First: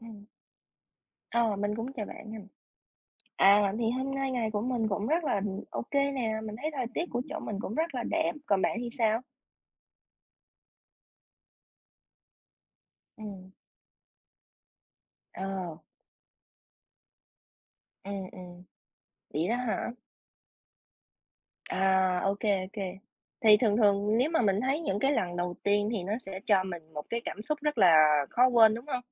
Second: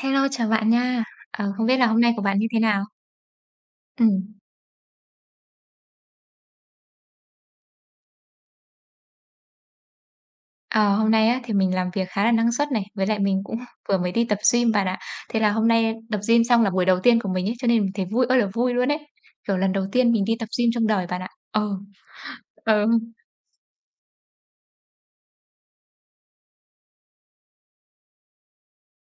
Ừm, chào bạn nha. Ờ, Không biết mình là cũng hôm chào nay của bạn bạn nè. như thế nào? À, thì Ừ. hôm nay ngày của mình cũng rất là ok nè, mình thấy thời tiết của chỗ mình cũng rất là đẹp, còn bạn thì sao? Ờ, Hôm nay á, thì mình làm việc khá là năng suất này, với lại Ừ. mình cũng vừa mới đi tập gym bạn ạ. Thế là hôm Ờ. nay tập gym xong là buổi đầu tiên của mình ấy, cho nên mình thấy ừ vui ơi ừ là vui luôn ấy. vậy đó Kiểu lần đầu hả? tiên mình đi tập gym trong đời bạn ạ. Ừ, À, ok, ừ. ok. Thì thường thường nếu mà mình thấy những cái lần đầu tiên thì nó sẽ cho mình một cái cảm xúc rất là khó quên, đúng không?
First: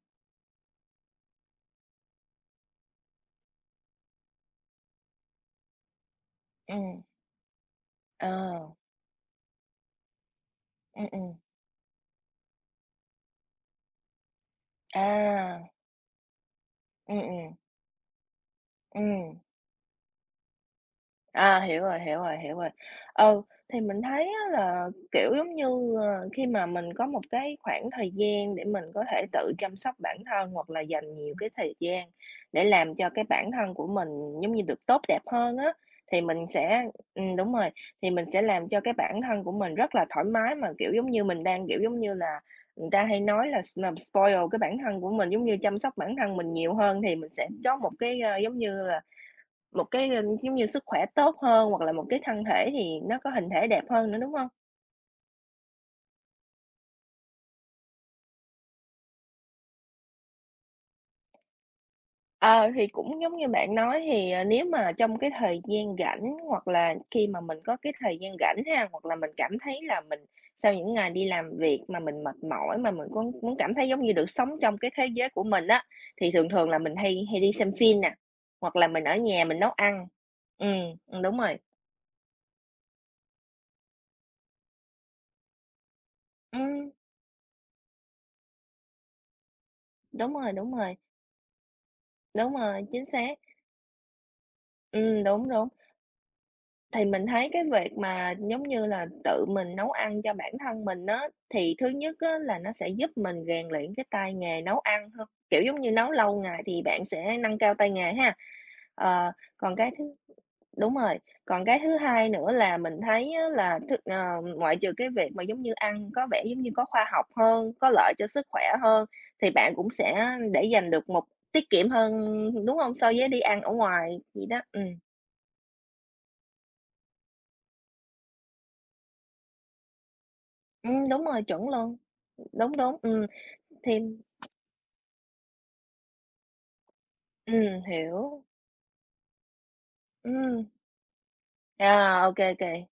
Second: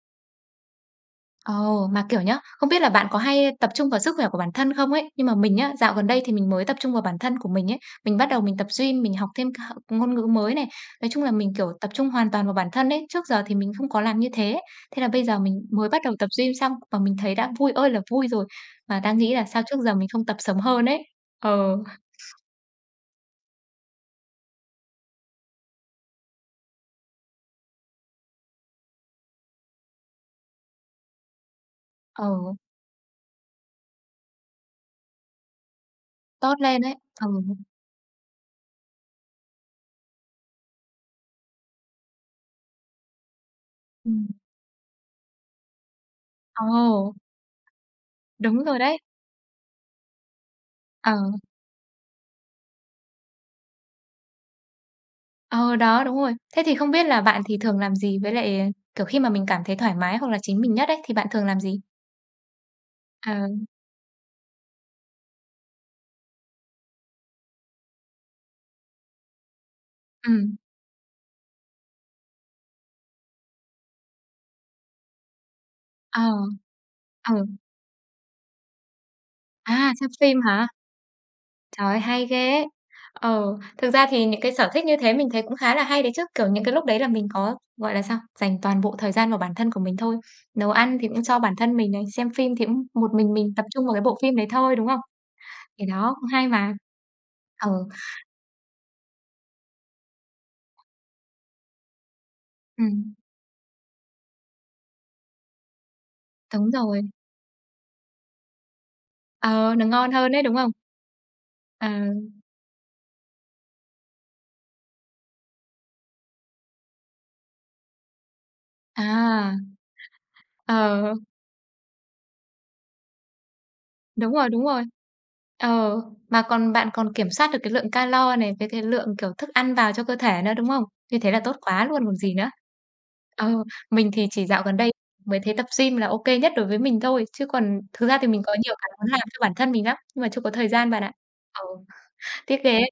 Ồ, mà, kiểu nhá, không biết là bạn có hay tập trung vào sức khỏe của bản thân không ấy? Nhưng mà mình nhá dạo gần đây thì mình mới Ừ. tập trung vào bản thân của mình ấy. Mình bắt đầu mình tập Ờ. gym, mình học thêm ngôn ngữ mới này. ừ Nói ừ chung là mình, kiểu, tập trung hoàn toàn vào bản thân ấy. Trước giờ thì mình không có làm như thế. Thế là bây giờ mình À. mới bắt đầu tập gym xong và ừ mình thấy ừ đã vui ơi là vui rồi. Và ừ. đang nghĩ là sao trước giờ mình không tập sớm hơn ấy. Ờ, À, hiểu rồi, hiểu rồi, hiểu rồi. Ừ, thì mình thấy á là, kiểu, giống như, khi mà mình có một cái khoảng thời gian để mình có thể tự chăm sóc bản thân hoặc là dành nhiều cái thời gian ờ, để làm cho cái bản thân của mình, giống như, được tốt đẹp hơn á, thì mình Tốt lên sẽ ấy. Ờ, đúng ừ. rồi, thì mình sẽ làm cho cái bản thân của mình rất là thoải mái mà, kiểu, giống như, mình đang, kiểu, giống như là, người ta hay nói là s làm spoil cái bản thân của mình, giống như, chăm sóc bản thân mình nhiều hơn Ồ, thì mình sẽ có một cái, a, giống đúng rồi như đấy. là, một cái, giống như sức khỏe Ờ. tốt hơn hoặc là một cái thân thể thì nó có hình thể đẹp hơn nữa, đúng không? Ờ, Đó, đúng rồi. Thế thì không biết là bạn thì thường làm gì? Với lại, kiểu, khi mà mình cảm thấy thoải mái hoặc là chính mình nhất ấy, thì bạn thường làm gì? Ờ, thì cũng Ờ, giống như bạn nói thì, nếu mà trong cái thời gian rảnh hoặc là khi mà mình có cái thời gian rảnh ha, hoặc là mình cảm thấy là mình ừm, sau những ngày đi làm việc mà mình mệt mỏi, mà mình cũng muốn cảm thấy giống như được sống trong cái thế giới của mình á, ờ, thì thường thường là mình hay hay ừ. đi xem phim nè, hoặc là mình ở nhà mình nấu À, ăn. xem phim hả? Ừm. Ừm, đúng rồi. Trời ơi, hay ghê ấy! Ờ, Thực ra thì những cái sở thích như thế mình thấy cũng khá là hay đấy chứ. Kiểu, những cái lúc Ừm, đấy là mình có, gọi là sao, dành toàn bộ thời gian vào bản thân của mình thôi. đúng rồi, Nấu đúng rồi, ăn thì cũng cho bản thân mình này, xem phim đúng thì cũng rồi, chính một xác. mình tập trung vào cái bộ phim đấy thôi, đúng không? Đúng, đúng. Thì đó, cũng hay mà. Thì mình thấy cái Ừ, việc mà, giống như là, tự mình nấu ăn cho bản thân mình á, thì thứ nhất á là nó sẽ giúp ừm, mình rèn luyện cái tay nghề nấu ăn hơn, kiểu, giống như, nấu lâu ngày đúng thì rồi. bạn sẽ nâng cao tay nghề ha. Ờ, Ờ, còn nó cái ngon thứ hơn đấy, đúng không? đúng rồi, còn cái Ờ. thứ hai nữa là mình thấy á là th ngoại trừ cái việc mà, giống như, ăn có vẻ, giống như, có khoa học hơn, có lợi cho sức khỏe hơn, thì À, bạn cũng sẽ để dành được ờ, một tiết kiệm hơn, đúng không? So với đi ăn ở ngoài đúng gì rồi, đó. đúng rồi. Ờ, mà còn bạn còn kiểm soát được cái lượng calo này, với cái lượng, kiểu, thức ăn vào cho cơ thể nữa, đúng không? Như Đúng thế là rồi, tốt chuẩn quá luôn, luôn còn gì nữa. đúng, đúng. Ờ, mình Thêm thì chỉ dạo gần đây mới thấy tập gym là ô kê nhất đối với mình thôi, chứ còn thực ra thì mình hiểu. có nhiều cái muốn làm cho bản thân mình lắm, nhưng mà chưa có Ừm, thời gian bạn ạ. Ừ, à, ô tiếc ghê kê. ấy.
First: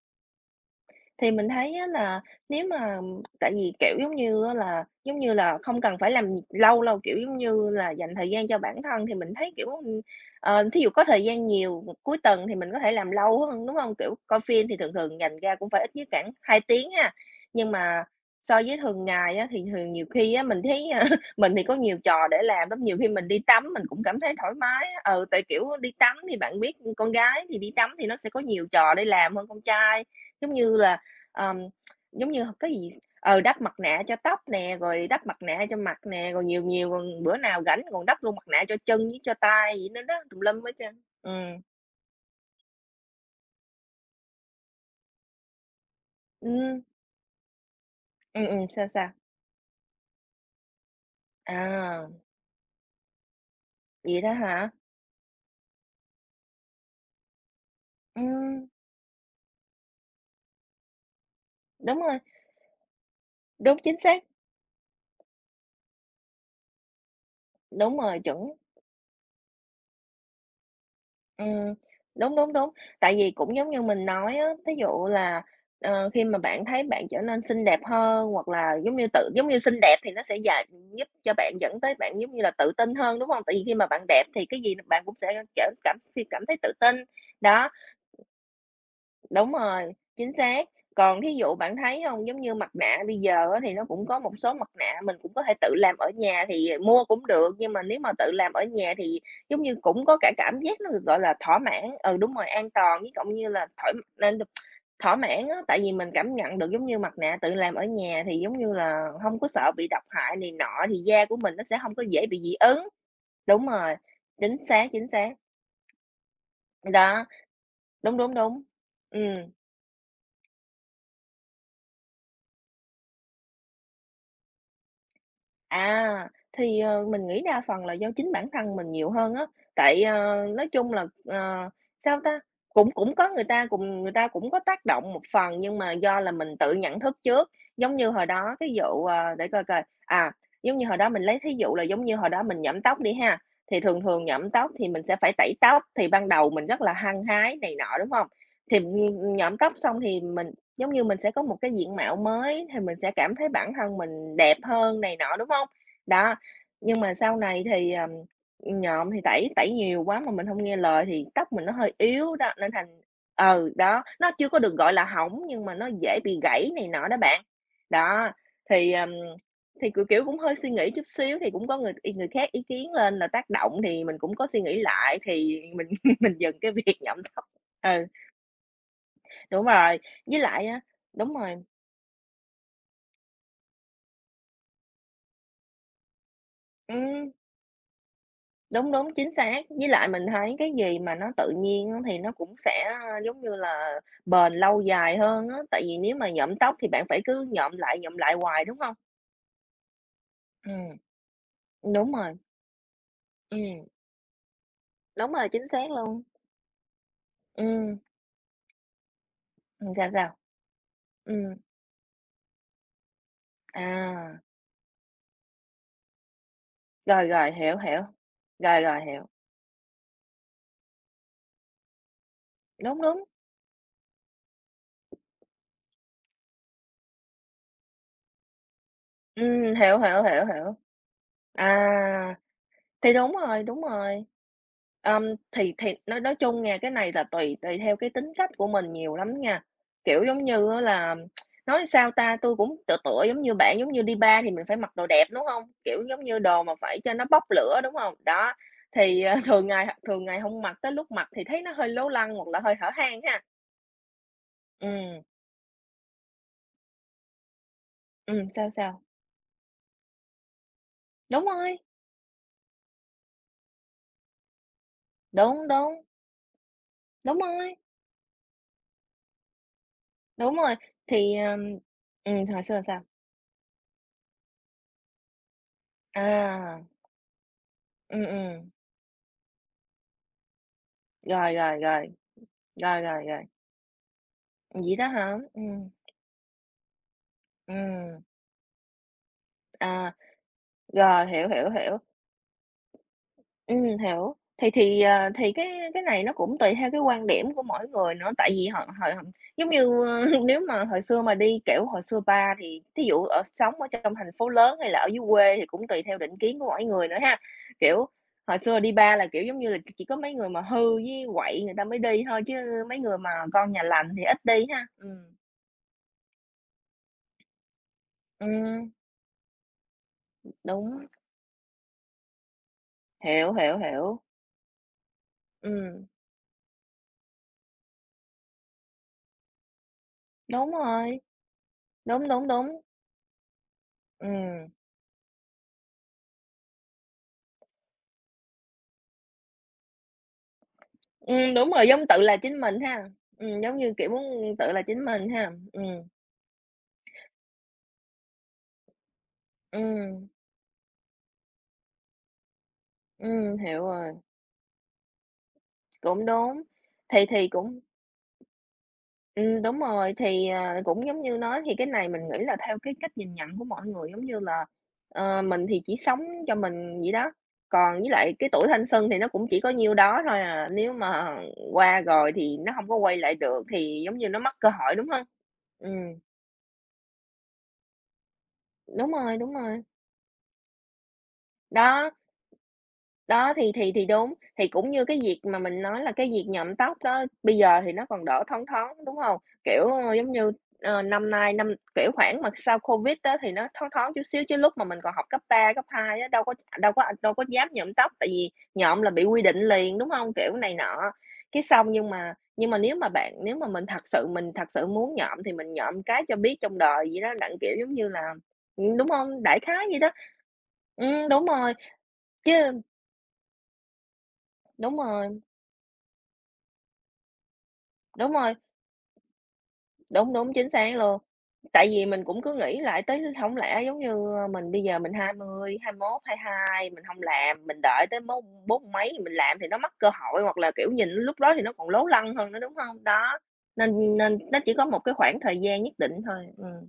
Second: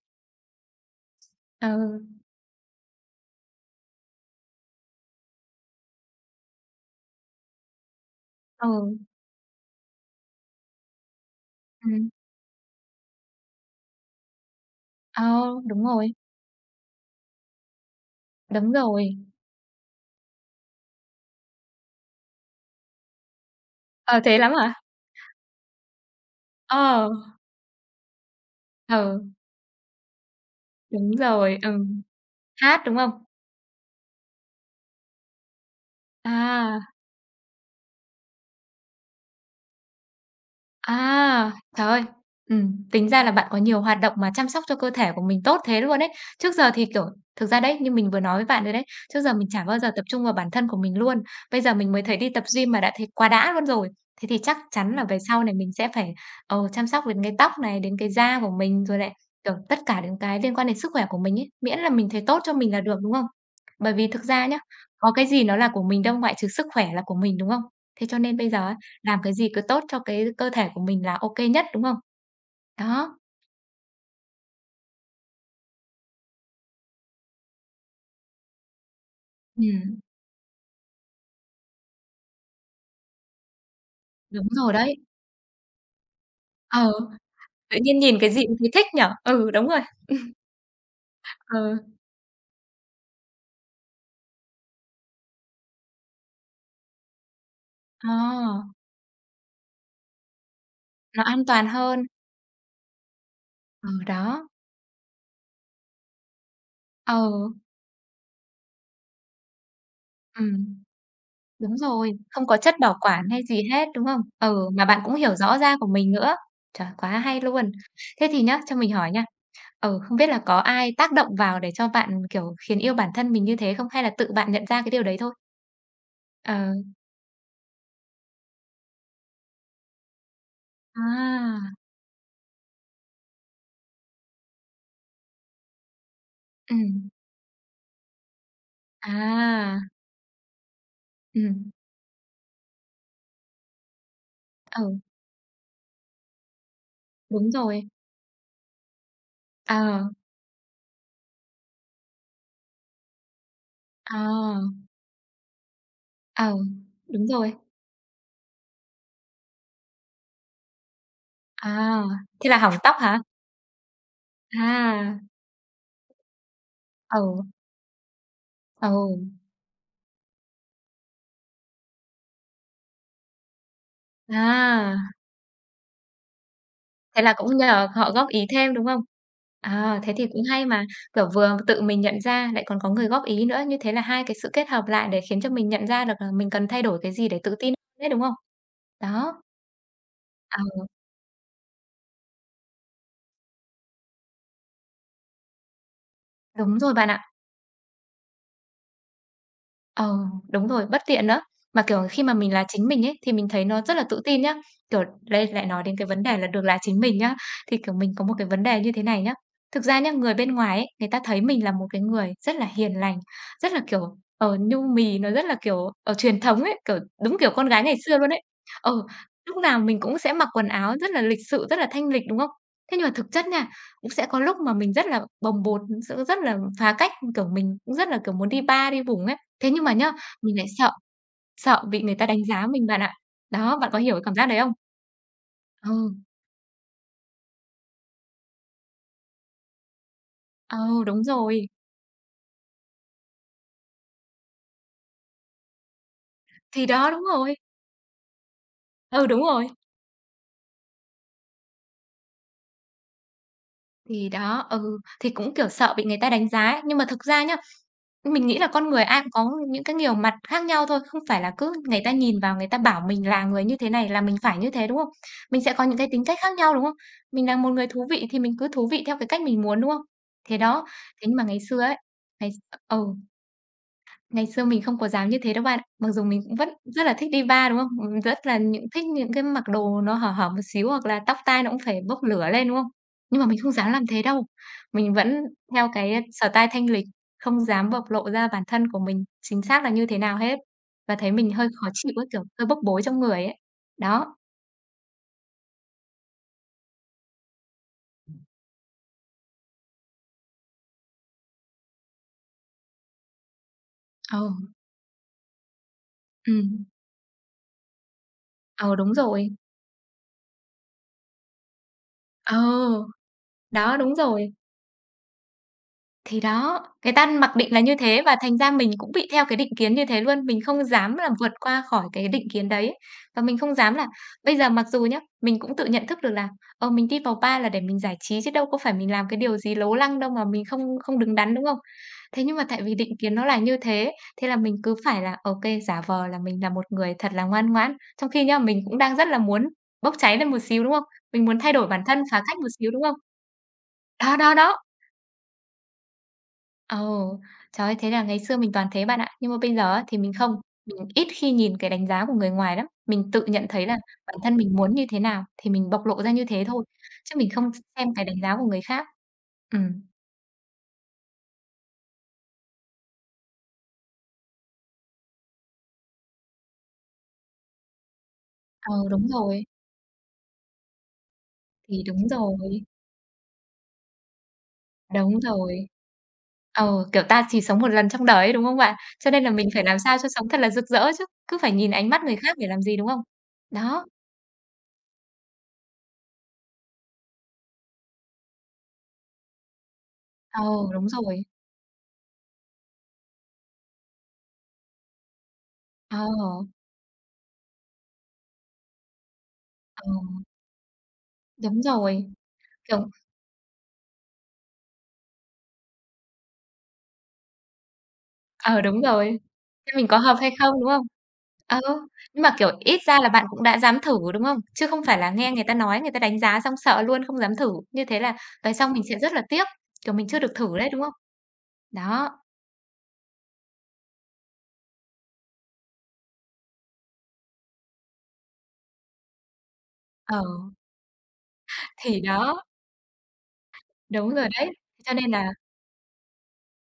Thì mình thấy á Ừ, là nếu mà tại vì, kiểu, giống như á là, giống như là, không cần phải làm lâu đâu, kiểu, giống như là, dành thời gian cho bản ừ, thân thì mình thấy, kiểu, thí dụ có thời gian nhiều ừm, cuối tuần thì mình có thể làm lâu hơn, đúng hông? Kiểu, coi phim thì thường thường ờ, dành ra cũng phải đúng ít nhất rồi, khoảng 2 tiếng ha, nhưng mà so đúng với thường rồi. ngày á thì thường nhiều khi á mình thấy, a, mình thì có nhiều trò để làm lắm, nhiều khi mình đi tắm mình cũng Ờ, cảm thấy Thế lắm thoải hả? mái á. Ừ, tại, kiểu, đi tắm thì bạn biết Ờ, con gái thì đi tắm thì nó sẽ có nhiều trò để ừ, làm hơn con trai, giống như là đúng Ờm, rồi, giống như cái hát, gì đúng không? ừ, đắp mặt nạ cho tóc nè, rồi đắp mặt nạ cho mặt nè, rồi nhiều À. nhiều còn bữa nào rảnh còn đắp luôn mặt nạ cho chân với cho tay vậy nữa đó, tùm lum hết trơn. À, trời ơi! Tính ra là bạn có nhiều hoạt động mà chăm sóc cho cơ thể của mình tốt thế luôn đấy. Trước giờ ừm, thì, kiểu thực ra đấy, như mình vừa nói với bạn rồi đấy, sao, sao? trước giờ mình chả bao giờ tập trung vào bản thân của mình luôn. Bây giờ mình mới À, thấy đi tập gym mà đã thấy quá đã luôn rồi. vậy Thế đó thì chắc hả? chắn là về sau này mình sẽ phải, chăm sóc đến cái tóc này, đến cái da của Ừm, mình, rồi lại, kiểu, tất cả những cái liên quan đến sức khỏe của mình ấy, miễn là đúng mình rồi, thấy tốt cho mình là được, đúng không? đúng, Bởi chính vì xác, thực ra nhá, có cái gì nó là của mình đâu, ngoại trừ sức khỏe là của mình, đúng không? đúng Thế cho rồi, nên chuẩn. bây giờ ấy, làm cái gì cứ tốt cho cái cơ thể của mình là ô kê nhất, Ừm, đúng không? đúng, đúng, đúng. Tại Đó, vì cũng giống như mình nói á, thí dụ là, khi mà bạn thấy bạn trở nên xinh đẹp hơn hoặc là giống như tự giống như xinh đẹp ừm, thì nó sẽ dà giúp cho bạn dẫn tới bạn, giống như là, tự tin hơn, đúng không? Tại vì khi mà bạn đẹp thì đúng cái rồi gì đấy. bạn cũng sẽ trở cảm phi cảm thấy tự Ờ, tin. Đó. Tự nhiên nhìn cái gì cũng thấy thích nhỉ? Ừ, Đúng đúng rồi, rồi, chính xác. Còn thí dụ bạn ừ, thấy hông, giống như mặt nạ bây giờ á thì nó cũng có một số mặt nạ mình cũng có thể tự làm ở nhà thì mua cũng được, nhưng mà nếu ờ, mà tự làm ở nhà thì giống như cũng có cả cảm giác nó được gọi nó là an thỏa toàn mãn. hơn. Ừ, đúng rồi, an toàn với cộng như là Ừ, thoải nên đó, được thỏa mãn á, tại vì mình cảm nhận được giống như mặt nạ ừ, tự làm ở nhà thì giống như là hông có sợ bị độc hại này ừm, nọ, thì da của mình nó đúng sẽ hông có rồi, dễ bị không dị có chất ứng. bảo quản hay gì Đúng hết, rồi, đúng không? chính Ừ, mà xác, bạn chính cũng xác. hiểu rõ da của mình nữa. Trời, quá Đó, hay luôn! đúng, Thế đúng, thì nhá, đúng. cho mình hỏi nha, Ừm. Không biết là có ai tác động vào để cho bạn, kiểu, khiến yêu bản thân mình như thế không? Hay là tự bạn nhận ra cái điều đấy thôi? À, Ờ, thì, mình nghĩ đa phần là do chính bản thân mình nhiều hơn á, tại, nói chung là, à, sao ta, cũng cũng có người ta cùng người ta cũng có tác động một phần, nhưng mà do là mình tự nhận ừm. thức trước. Giống như hồi đó cái vụ, để coi À, coi, à, giống như hồi đó mình lấy thí ừm, dụ là giống như hồi đó mình nhuộm tóc đi ha, thì thường thường nhuộm tóc thì ừ, mình sẽ phải tẩy tóc, thì ban đầu mình rất là hăng đúng hái này rồi. nọ, đúng không? Thì, nhuộm tóc xong Ờ, thì mình giống như mình sẽ có một cái diện mạo mới thì mình sẽ cảm thấy bản thân ờ, mình đẹp hơn này nọ, đúng hông? Đó, ờ, nhưng mà đúng sau rồi. này thì, nhộm thì tẩy, tẩy nhiều quá mà mình hông nghe lời thì tóc mình nó hơi À, yếu thế đó, là nên hỏng thành tóc hả? ừ, đó, nó chưa có được gọi là À, hỏng nhưng mà nó dễ bị gãy này nọ đó ừ, bạn. Đó, thì, ờm, ừ, thì, kiểu, kiểu, cũng hơi suy nghĩ chút xíu thì cũng có người y người khác ý kiến lên là tác động thì mình cũng có suy nghĩ à, lại thì mình mình dừng cái việc nhuộm thế là tóc. cũng nhờ Ừ, họ góp ý thêm, đúng không? đúng rồi, À, thế thì với cũng hay lại á mà, kiểu, đúng vừa rồi. tự mình nhận ra lại còn có người góp ý nữa, như thế là hai cái sự kết hợp lại để khiến cho mình nhận ra được là mình cần thay đổi cái gì Ừm, để tự tin đấy, đúng không? đúng, đúng, chính Đó, xác. Với lại mình thấy cái ờ, gì mà nó tự nhiên á thì nó cũng sẽ, a, giống như là, bền lâu dài hơn á, tại vì nếu mà nhuộm tóc đúng thì rồi bạn bạn phải ạ. cứ nhuộm lại hoài, đúng không? Ờ, Đúng rồi, Ừm, bất tiện nữa. Mà, kiểu, đúng khi mà rồi, mình là chính mình ấy, thì mình thấy nó ừm, rất là tự tin nhá. Kiểu, đúng đây rồi, lại chính nói xác đến cái vấn luôn. đề là được là chính mình nhá, thì, kiểu, Ừm, mình có một cái vấn đề như thế này nhá. Thực ra nhá, sao, người sao? bên ngoài ấy, người ta thấy Ừm, mình là một cái người rất là hiền lành, rất là, kiểu, à, nhu mì, nó rất là, kiểu, ở truyền thống ấy, kiểu, rồi, đúng kiểu rồi, con hiểu, gái ngày hiểu, xưa luôn ấy. rồi, rồi, Ừ, hiểu, lúc nào mình cũng sẽ mặc quần áo rất là lịch sự, rất là thanh lịch, đúng không? Thế đúng, nhưng mà đúng, thực chất nha, cũng sẽ có lúc mà mình rất là bồng bột, sẽ rất là phá cách, kiểu, mình cũng rất là, kiểu, muốn đi bar, đi vùng ấy. Thế nhưng mà hiểu, nhá, hiểu, hiểu, mình lại hiểu. sợ, sợ bị người ta À. đánh giá mình bạn ạ. Thì đúng rồi, Đó, đúng bạn có hiểu cái rồi. cảm giác đấy không? Ừm, thì Ừ, nói chung nha, cái này là tùy tùy theo cái tính cách của mình nhiều lắm nha. Kiểu, giống như á ừ, là, đúng rồi. nói sao ta, tôi cũng tựa tựa giống như bạn, giống như đi bar thì mình phải mặc đồ đẹp, đúng không? Kiểu, giống như đồ mà Thì phải đó, cho đúng nó bốc rồi. lửa, đúng không? Đó, thì, Ừ, đúng rồi. Thường ngày không mặc, tới lúc mặc thì thấy nó hơi lố lăng hoặc là hơi hở hang ha. Thì đó, ừ, Ừm, thì cũng, kiểu, sợ bị người ta đánh giá ấy. Nhưng mà thực ra nhá, mình nghĩ là sao, con sao? người ai cũng có những cái nhiều mặt khác nhau thôi, không phải Đúng là cứ rồi, người ta nhìn vào người ta bảo mình là người như thế này là mình phải như thế, đúng không? Mình đúng, sẽ có những đúng, cái tính cách khác nhau, đúng không? đúng Mình là một rồi, người thú vị thì mình cứ thú vị theo cái cách mình muốn, đúng không? đúng Thế rồi. đó, thế nhưng Thì, mà ngày xưa ấy, ngày hồi xưa là ừ. sao? Ngày xưa mình không có dám như thế đâu bạn ạ. Mặc dù mình cũng vẫn À, rất là thích đi bar, đúng không? Rất là ừm. những thích những cái mặc đồ nó hở hở một xíu hoặc là tóc Rồi, tai nó cũng rồi, phải rồi, bốc lửa lên, đúng không? rồi, rồi, Nhưng rồi. mà mình không dám làm thế đâu. Vậy đó Mình hả? vẫn theo cái style thanh lịch, không dám bộc ừm, lộ ra bản thân của mình chính xác là như à, thế nào hết và rồi, thấy hiểu, mình hơi hiểu, khó hiểu, chịu ấy, kiểu, hơi bốc bối trong người ấy. Đó, hiểu. Thì, thì cái này nó cũng tùy theo cái quan điểm của mỗi người nữa, tại vì họ hồi hồi giống như, nếu mà hồi xưa mà đi, kiểu, hồi xưa ba thì thí dụ ở sống ở trong thành ờ, phố lớn hay là ở dưới quê thì cũng tùy theo định ừ kiến của mỗi người nữa ha. Kiểu, hồi xưa đi ờ, đúng ba là, kiểu, rồi. giống như là, chỉ có mấy người mà hư với quậy người ta mới đi thôi, Ờ, chứ mấy người mà con nhà Đó, lành đúng thì ít rồi. đi ha. Thì đó, cái ta mặc định là như thế và thành ra mình ừm, cũng bị theo cái định kiến như thế luôn, mình không đúng. dám là vượt qua khỏi cái định kiến đấy. Và Hiểu, mình không hiểu, dám là hiểu. bây giờ mặc dù nhá, mình cũng tự nhận Ừm, thức được là, mình đi vào bar là để mình giải trí chứ đâu có phải mình làm cái điều gì lố lăng đâu mà mình đúng không không rồi, đứng đắn, đúng không? đúng, Thế đúng, nhưng mà đúng. tại vì định kiến nó là như thế, thế là Ừm, mình cứ phải là, ok giả vờ là mình là một người thật là ngoan ngoãn, trong khi nhá, mình cũng đang rất là muốn bốc cháy lên một xíu, đúng không? Mình muốn đúng thay đổi rồi, bản giống thân, tự là phá cách chính một mình xíu, đúng ha, không? Giống như, kiểu, Đó, đó, muốn tự đó. là chính mình ha. Ồ, trời ơi, thế là ngày xưa mình toàn thế bạn ạ. Nhưng mà bây giờ á, thì ừm, mình không, mình ít khi nhìn cái đánh giá của người ngoài lắm. Mình tự nhận hiểu thấy là rồi, bản thân mình muốn như thế nào thì mình bộc lộ cũng ra như đúng. thế thôi, chứ mình Thì không cũng xem cái đánh giá của người khác. Ừ, đúng rồi, thì, à, cũng giống như nói thì cái này mình nghĩ là theo cái cách nhìn nhận của mọi người, giống như là, mình thì chỉ sống cho mình vậy đó, còn với lại cái tuổi thanh ờ, xuân thì đúng nó cũng chỉ rồi, có nhiêu đó thôi à, nếu mà qua thì đúng rồi thì nó rồi, không có quay lại được thì giống như nó mất cơ hội, đúng không? đúng rồi. Ừm, Kiểu, ta chỉ sống một lần trong đời ấy, đúng không bạn? Cho nên là đúng mình rồi, phải làm sao cho sống thật là rực rỡ chứ, cứ phải nhìn ánh đó. mắt người khác để làm gì, đúng không? Đó, thì thì Đó, thì đúng, thì cũng như cái việc mà mình nói là cái việc nhuộm tóc đó, bây giờ thì nó còn đỡ thoáng thoáng, đúng hông? Kiểu, giống như, ờ, đúng năm rồi, nay năm kiểu, khoảng mà sau Covid á thì nó thoáng thoáng chút xíu, chứ lúc mà mình còn học cấp 3 cấp ờ, hai á, đâu có dám nhuộm tóc, tại vì nhuộm là bị quy định liền, đúng ờ, hông? Kiểu này nọ, cái đúng xong nhưng rồi, mà nhưng mà nếu mà kiểu mình thật sự muốn nhuộm thì mình nhuộm cái cho biết trong đời vậy đó, đặng, kiểu, giống như là ờ, đúng đúng rồi. hông? Đại khái Xem vậy mình đó. có hợp hay không, đúng không? Đúng rồi, Ừ, nhưng mà, kiểu, chứ ít ra là bạn cũng đã dám thử, đúng không? Chứ đúng không phải là rồi, nghe người ta nói, người ta đánh giá xong sợ luôn không dám thử, như thế đúng là rồi. về sau mình sẽ rất là tiếc, kiểu, mình Đúng, chưa được đúng, chính thử đấy, xác đúng không? luôn. Tại vì mình Đó, cũng cứ nghĩ lại tới không lẽ giống như, mình bây giờ mình hai hai mươi hai mốt hai hai mình không làm, mình đợi tới mốt bốn mấy mình làm thì nó mất cơ ờ, hội, hoặc là, kiểu, nhìn lúc đó thì nó còn lố thì lăng hơn nữa, đó, đúng không? Đó, nên đúng nên rồi nó đấy, chỉ có một cho cái nên khoảng là thời gian nhất định thôi.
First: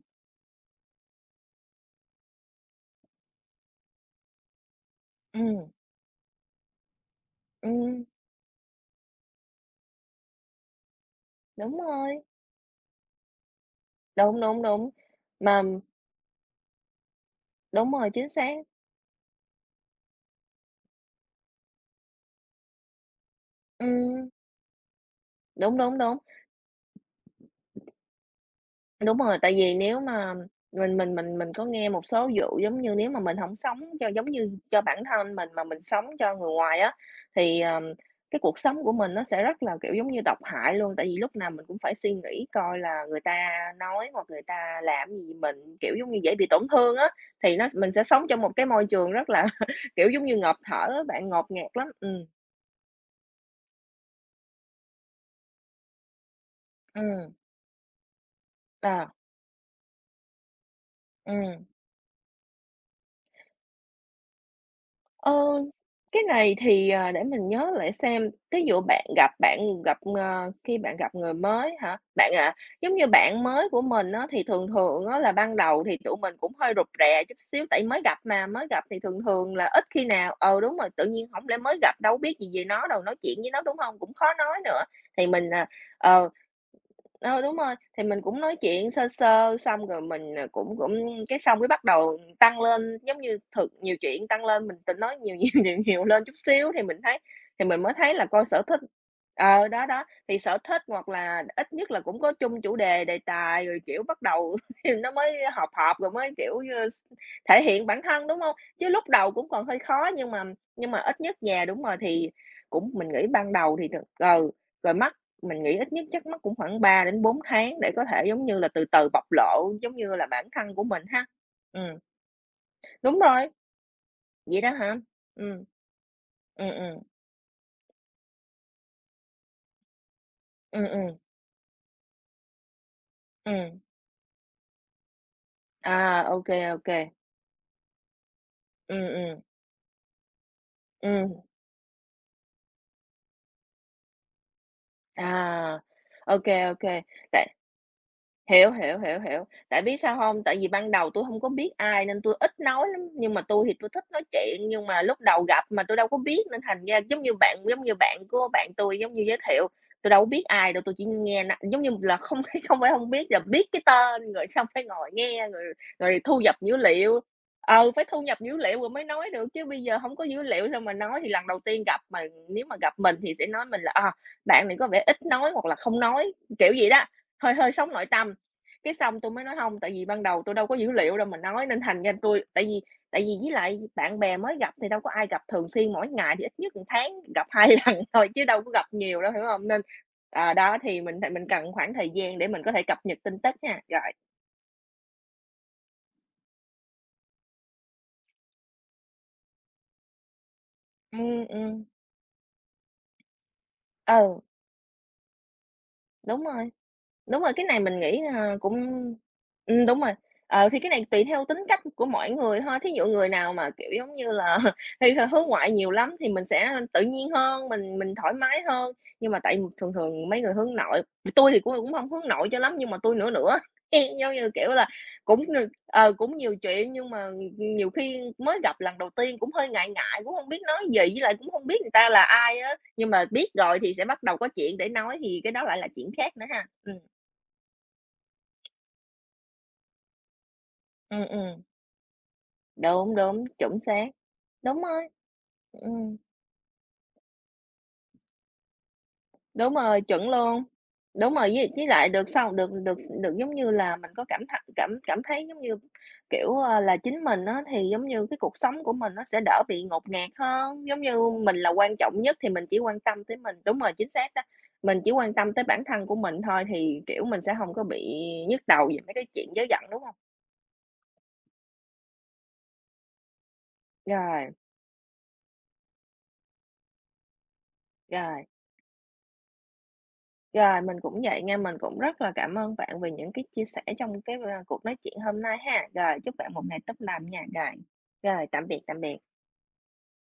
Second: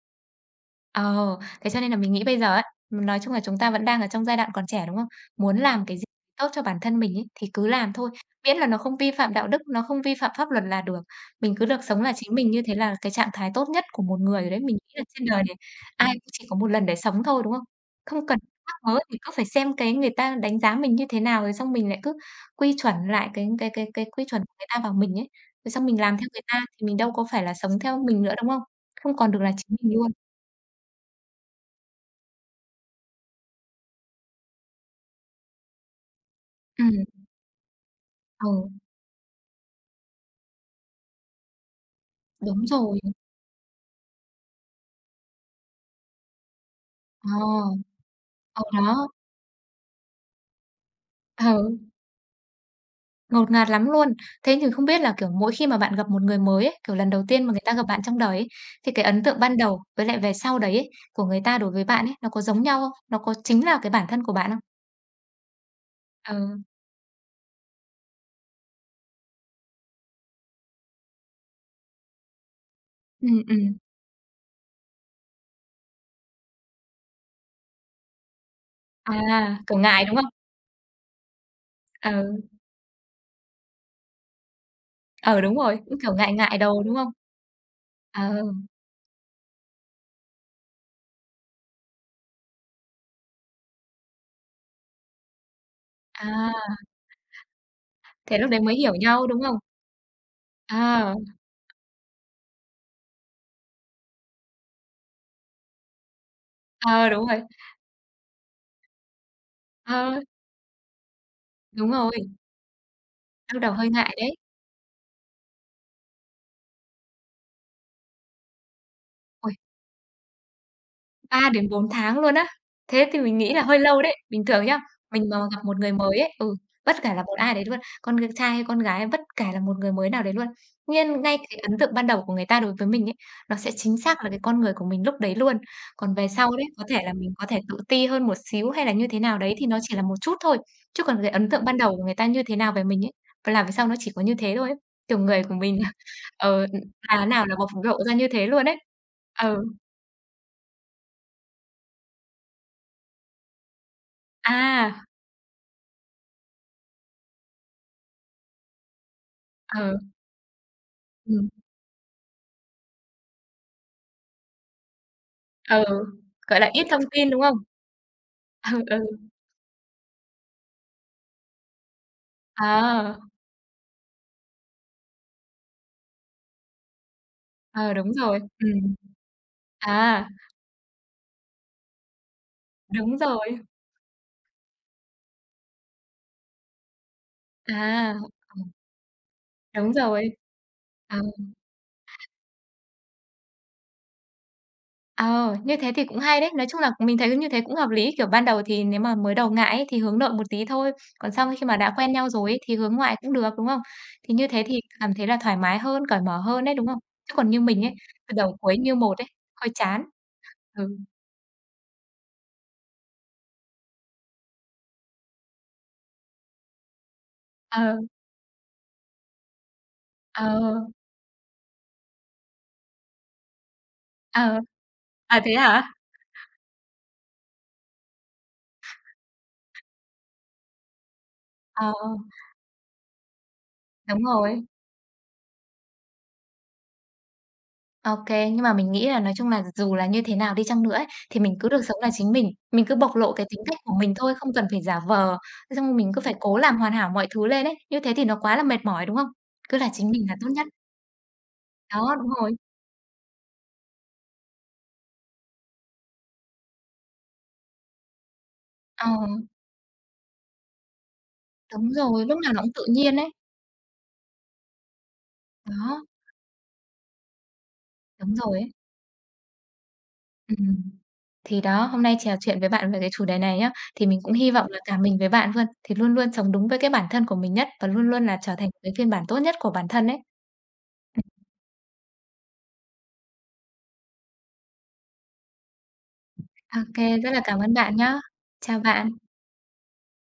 Ờ, thế cho nên là mình nghĩ bây giờ ấy, nói chung là chúng ta vẫn đang ở trong giai đoạn còn trẻ, đúng không? Muốn ừm, làm cái gì tốt cho bản thân mình ấy, thì cứ làm ừm, thôi, miễn là nó không vi phạm đạo đức, nó không vi phạm pháp luật là được. Mình cứ đúng được sống là rồi, chính mình như thế là cái trạng thái tốt nhất của một đúng, người rồi đấy. đúng, Mình đúng, nghĩ là trên đời này mà ai cũng chỉ có một lần để sống thôi, đúng không? đúng rồi, Không chính cần xác, mắc mớ thì cứ phải xem cái người ta đánh giá mình như thế nào, rồi xong mình lại cứ quy chuẩn lại cái quy ừm, chuẩn của người ta vào mình ấy, rồi đúng, xong đúng, mình làm đúng. theo người ta thì mình đâu có phải là sống theo mình nữa, đúng không? Không Đúng còn rồi, được là tại vì chính mình nếu luôn. mà mình có nghe một số vụ giống như nếu mà mình hổng sống cho giống như cho bản thân mình mà mình sống cho người ngoài á, Ừm. thì, cái Ừ, cuộc sống của mình nó sẽ rất là, kiểu, giống như độc hại luôn. Tại vì lúc nào mình cũng phải suy nghĩ đúng coi rồi. là người ta nói hoặc người ta làm gì mình, kiểu, giống như dễ bị tổn thương á, thì nó Ờ, mình sẽ sống trong một ừ, cái môi đó, trường rất là, kiểu, giống như ngộp thở á bạn, ngột ngạt ừ, lắm. Ngột ngạt lắm luôn. Thế thì không biết là, kiểu, mỗi khi mà bạn gặp một người mới ấy, kiểu, lần đầu ừm, tiên mà người ta gặp bạn trong đời ấy, thì cái ờ, ấn tượng ban đầu với lại về sau đấy ấy, của người ta ừm. đối với bạn ấy, nó có giống nhau không? Nó có chính là cái bản thân của bạn không? Ờ, cái này Ừ, thì, à, để mình nhớ lại xem, thí dụ bạn gặp, ờ, khi bạn gặp người mới hả? Bạn, à, giống như bạn mới ừm. của mình á, thì thường thường á là ban đầu thì tụi mình cũng hơi rụt rè chút xíu, tại mới gặp mà, mới gặp thì À, thường thường là kiểu, ít ngại, khi đúng không? nào ờ đúng rồi, tự nhiên không lẽ mới gặp đâu biết Ừ, gì về nó đâu, nói chuyện với nó, đúng không? Cũng khó nói nữa. Thì ừ, mình, đúng à, rồi, cũng, kiểu, ờ, ngại ngại đầu, đúng không? Ờ, đúng rồi, thì mình Ờ, cũng nói chuyện sơ sơ, xong rồi mình, à, cũng cũng cái xong cái bắt đầu tăng lên, giống như, thực nhiều chuyện tăng lên, mình tình nói nhiều nhiều nhiều nhiều lên chút xíu à, thì mình thấy thì mình mới thấy là thế coi lúc đấy sở mới thích hiểu nhau, đúng không? ờ, đó, đó, thì sở thích hoặc À, là ít nhất là cũng có chung chủ đề, đề tài rồi, kiểu, bắt đầu thì nó mới hợp hợp rồi mới, kiểu như, s ờ, đúng rồi, thể hiện bản thân, đúng không? Chứ lúc đầu cũng còn hơi khó ờ, nhưng mà ít nhất nhà đúng đúng rồi, rồi, thì cũng mình nghĩ ban lúc đầu đầu thì hơi thực ngại đấy. ừ, rồi mắc mình nghĩ ít nhất chắc mất cũng khoảng 3 đến 4 tháng để có thể, giống như là, từ từ bộc lộ, giống như là, bản thân của mình ha. ba đến bốn Ừm, tháng luôn á. Thế thì đúng mình rồi, nghĩ là hơi lâu đấy. Bình vậy thường đó nhá, hả? mình mà gặp Ừ một người mới ấy ừ, ừ bất ừ kể là một ai đấy luôn, con g trai hay con gái, bất kể là một người mới nào đấy luôn, ừ ừ nhưng ngay cái ấn tượng ban đầu của người ta đối với mình ấy, nó sẽ ừm. chính xác là cái con người của mình lúc đấy luôn. À, Còn về ok sau đấy, có kê, thể là mình có thể tự ti hơn một xíu hay là ừ như thế nào ừ đấy thì nó chỉ là một chút thôi, chứ còn cái ừm. ấn tượng ban đầu của người ta như thế nào về mình ấy, và là về sau nó chỉ có như thế thôi ấy. Kiểu, À, người của mình là, ô ờ, kê, là nào Tại là bộc lộ ra như thế luôn Hiểu, ấy. hiểu, hiểu, hiểu. Ừ, Tại biết sao không? Tại vì ban đầu tôi không có biết ai nên tôi ít nói lắm, nhưng mà tôi thì tôi thích nói chuyện, nhưng mà à, lúc đầu gặp mà tôi đâu có biết nên thành ra giống như bạn của bạn tôi giống như giới thiệu, ừ. tôi đâu có biết ai đâu, tôi chỉ nghe Ừm, n giống như là không không phải không biết là biết cái tên rồi xong phải ngồi nghe rồi ừ, rồi thu nhập gọi là, dữ ít thông liệu. tin, đúng không? Ờ phải thu nhập dữ liệu Ừ, rồi mới ừ, nói được chứ bây giờ không có dữ liệu sao mà nói. Thì lần đầu tiên gặp mà nếu mà gặp mình ờ, thì sẽ nói mình là à bạn này có vẻ ít nói hoặc là không nói", kiểu gì đó, hơi hơi sống ờ, nội đúng tâm. rồi, Cái xong tôi mới nói không tại vì ban à, đầu tôi đâu có dữ liệu đâu mà nói, nên thành ra tôi tại vì đúng tại vì với rồi, lại bạn bè mới gặp thì đâu có ai gặp thường xuyên, mỗi ngày thì ít nhất một tháng gặp hai lần à, thôi chứ đâu ừ, có gặp nhiều đâu, hiểu không? Nên, đúng rồi. à đó, thì Ờ, mình th mình cần khoảng thời gian để mình có thể cập nhật tin tức ha, rồi, ờ, như thế thì cũng hay đấy. Nói chung là mình thấy như thế cũng hợp lý, kiểu, ban đầu thì nếu mà mới đầu ngại ấy, thì hướng nội một tí thôi, còn ừm, sau khi mà ừm, đã quen nhau rồi ấy, thì hướng ngoại cũng được, đúng không? Thì ừ, như thế thì cảm thấy là thoải mái hơn, cởi mở đúng hơn rồi. đấy, đúng không? Chứ Đúng còn rồi, như cái này mình ấy, mình nghĩ, từ ờ, đầu cũng cuối như một ấy, hơi đúng chán. rồi. Ờ, thì cái Ừ, này tùy theo tính cách của mỗi người thôi, thí dụ người nào mà, kiểu, giống như là, hay hướng ngoại nhiều lắm thì mình sẽ tự nhiên hơn, ờ, mình thoải mái hơn, nhưng mà tại thường thường mấy ờ, người hướng nội tôi thì cũng cũng không hướng nội cho lắm nhưng mà tôi nửa nửa, giống như, ờ, kiểu là, à, cũng thế hả? ờ, cũng nhiều chuyện nhưng mà nhiều khi mới gặp lần đầu tiên cũng hơi ngại ngại, cũng không biết nói gì, với lại cũng không biết Ờ, người ta là ai á, nhưng mà biết rồi thì sẽ đúng bắt đầu có rồi. chuyện để nói thì cái đó lại là chuyện khác nữa ha. Ừm. OK, nhưng mà mình nghĩ là nói chung là dù là như thế nào đi chăng nữa ấy, Ừm, thì mình ừm, cứ được sống là chính mình cứ bộc đúng, lộ cái đúng, tính cách chuẩn của xác. mình thôi, không cần phải Đúng giả rồi. vờ, thế xong rồi mình Ừm, cứ phải cố làm hoàn hảo mọi thứ lên ấy, như thế thì nó quá là mệt mỏi, đúng không? đúng Cứ là rồi, chính mình chuẩn là tốt luôn. nhất. Đúng rồi, với lại Đó, đúng được xong rồi. được được được giống như là mình có cảm th cảm cảm thấy giống như, kiểu, ờ, là chính mình á, thì giống như cái cuộc sống của Ờ, mình nó sẽ đỡ bị ngột ngạt hơn. Giống như mình là đúng quan trọng rồi, nhất lúc thì nào nó mình cũng chỉ tự quan nhiên tâm ấy. tới mình đúng rồi, chính xác đó, mình chỉ quan tâm tới bản Đó, thân của mình thôi thì, kiểu, mình sẽ không có bị đúng rồi nhức ấy. đầu về mấy cái chuyện vớ vẩn, đúng không? Ừm, thì đó, hôm nay trò chuyện với bạn về cái chủ đề này nhá, thì mình cũng hy Rồi, vọng là cả mình với bạn luôn, thì luôn luôn sống đúng với cái bản thân của mình nhất và luôn luôn là rồi. trở thành cái phiên bản tốt nhất của bản thân ấy. Rồi, mình cũng vậy nha, mình cũng rất là cảm ơn bạn về những cái chia sẻ trong cái, a, cuộc nói chuyện hôm nay ha. Rồi, chúc bạn một Ô ngày tốt kê, rất lành là nha. cảm Rồi, ơn bạn nhá. rồi tạm Chào biệt, tạm bạn. biệt.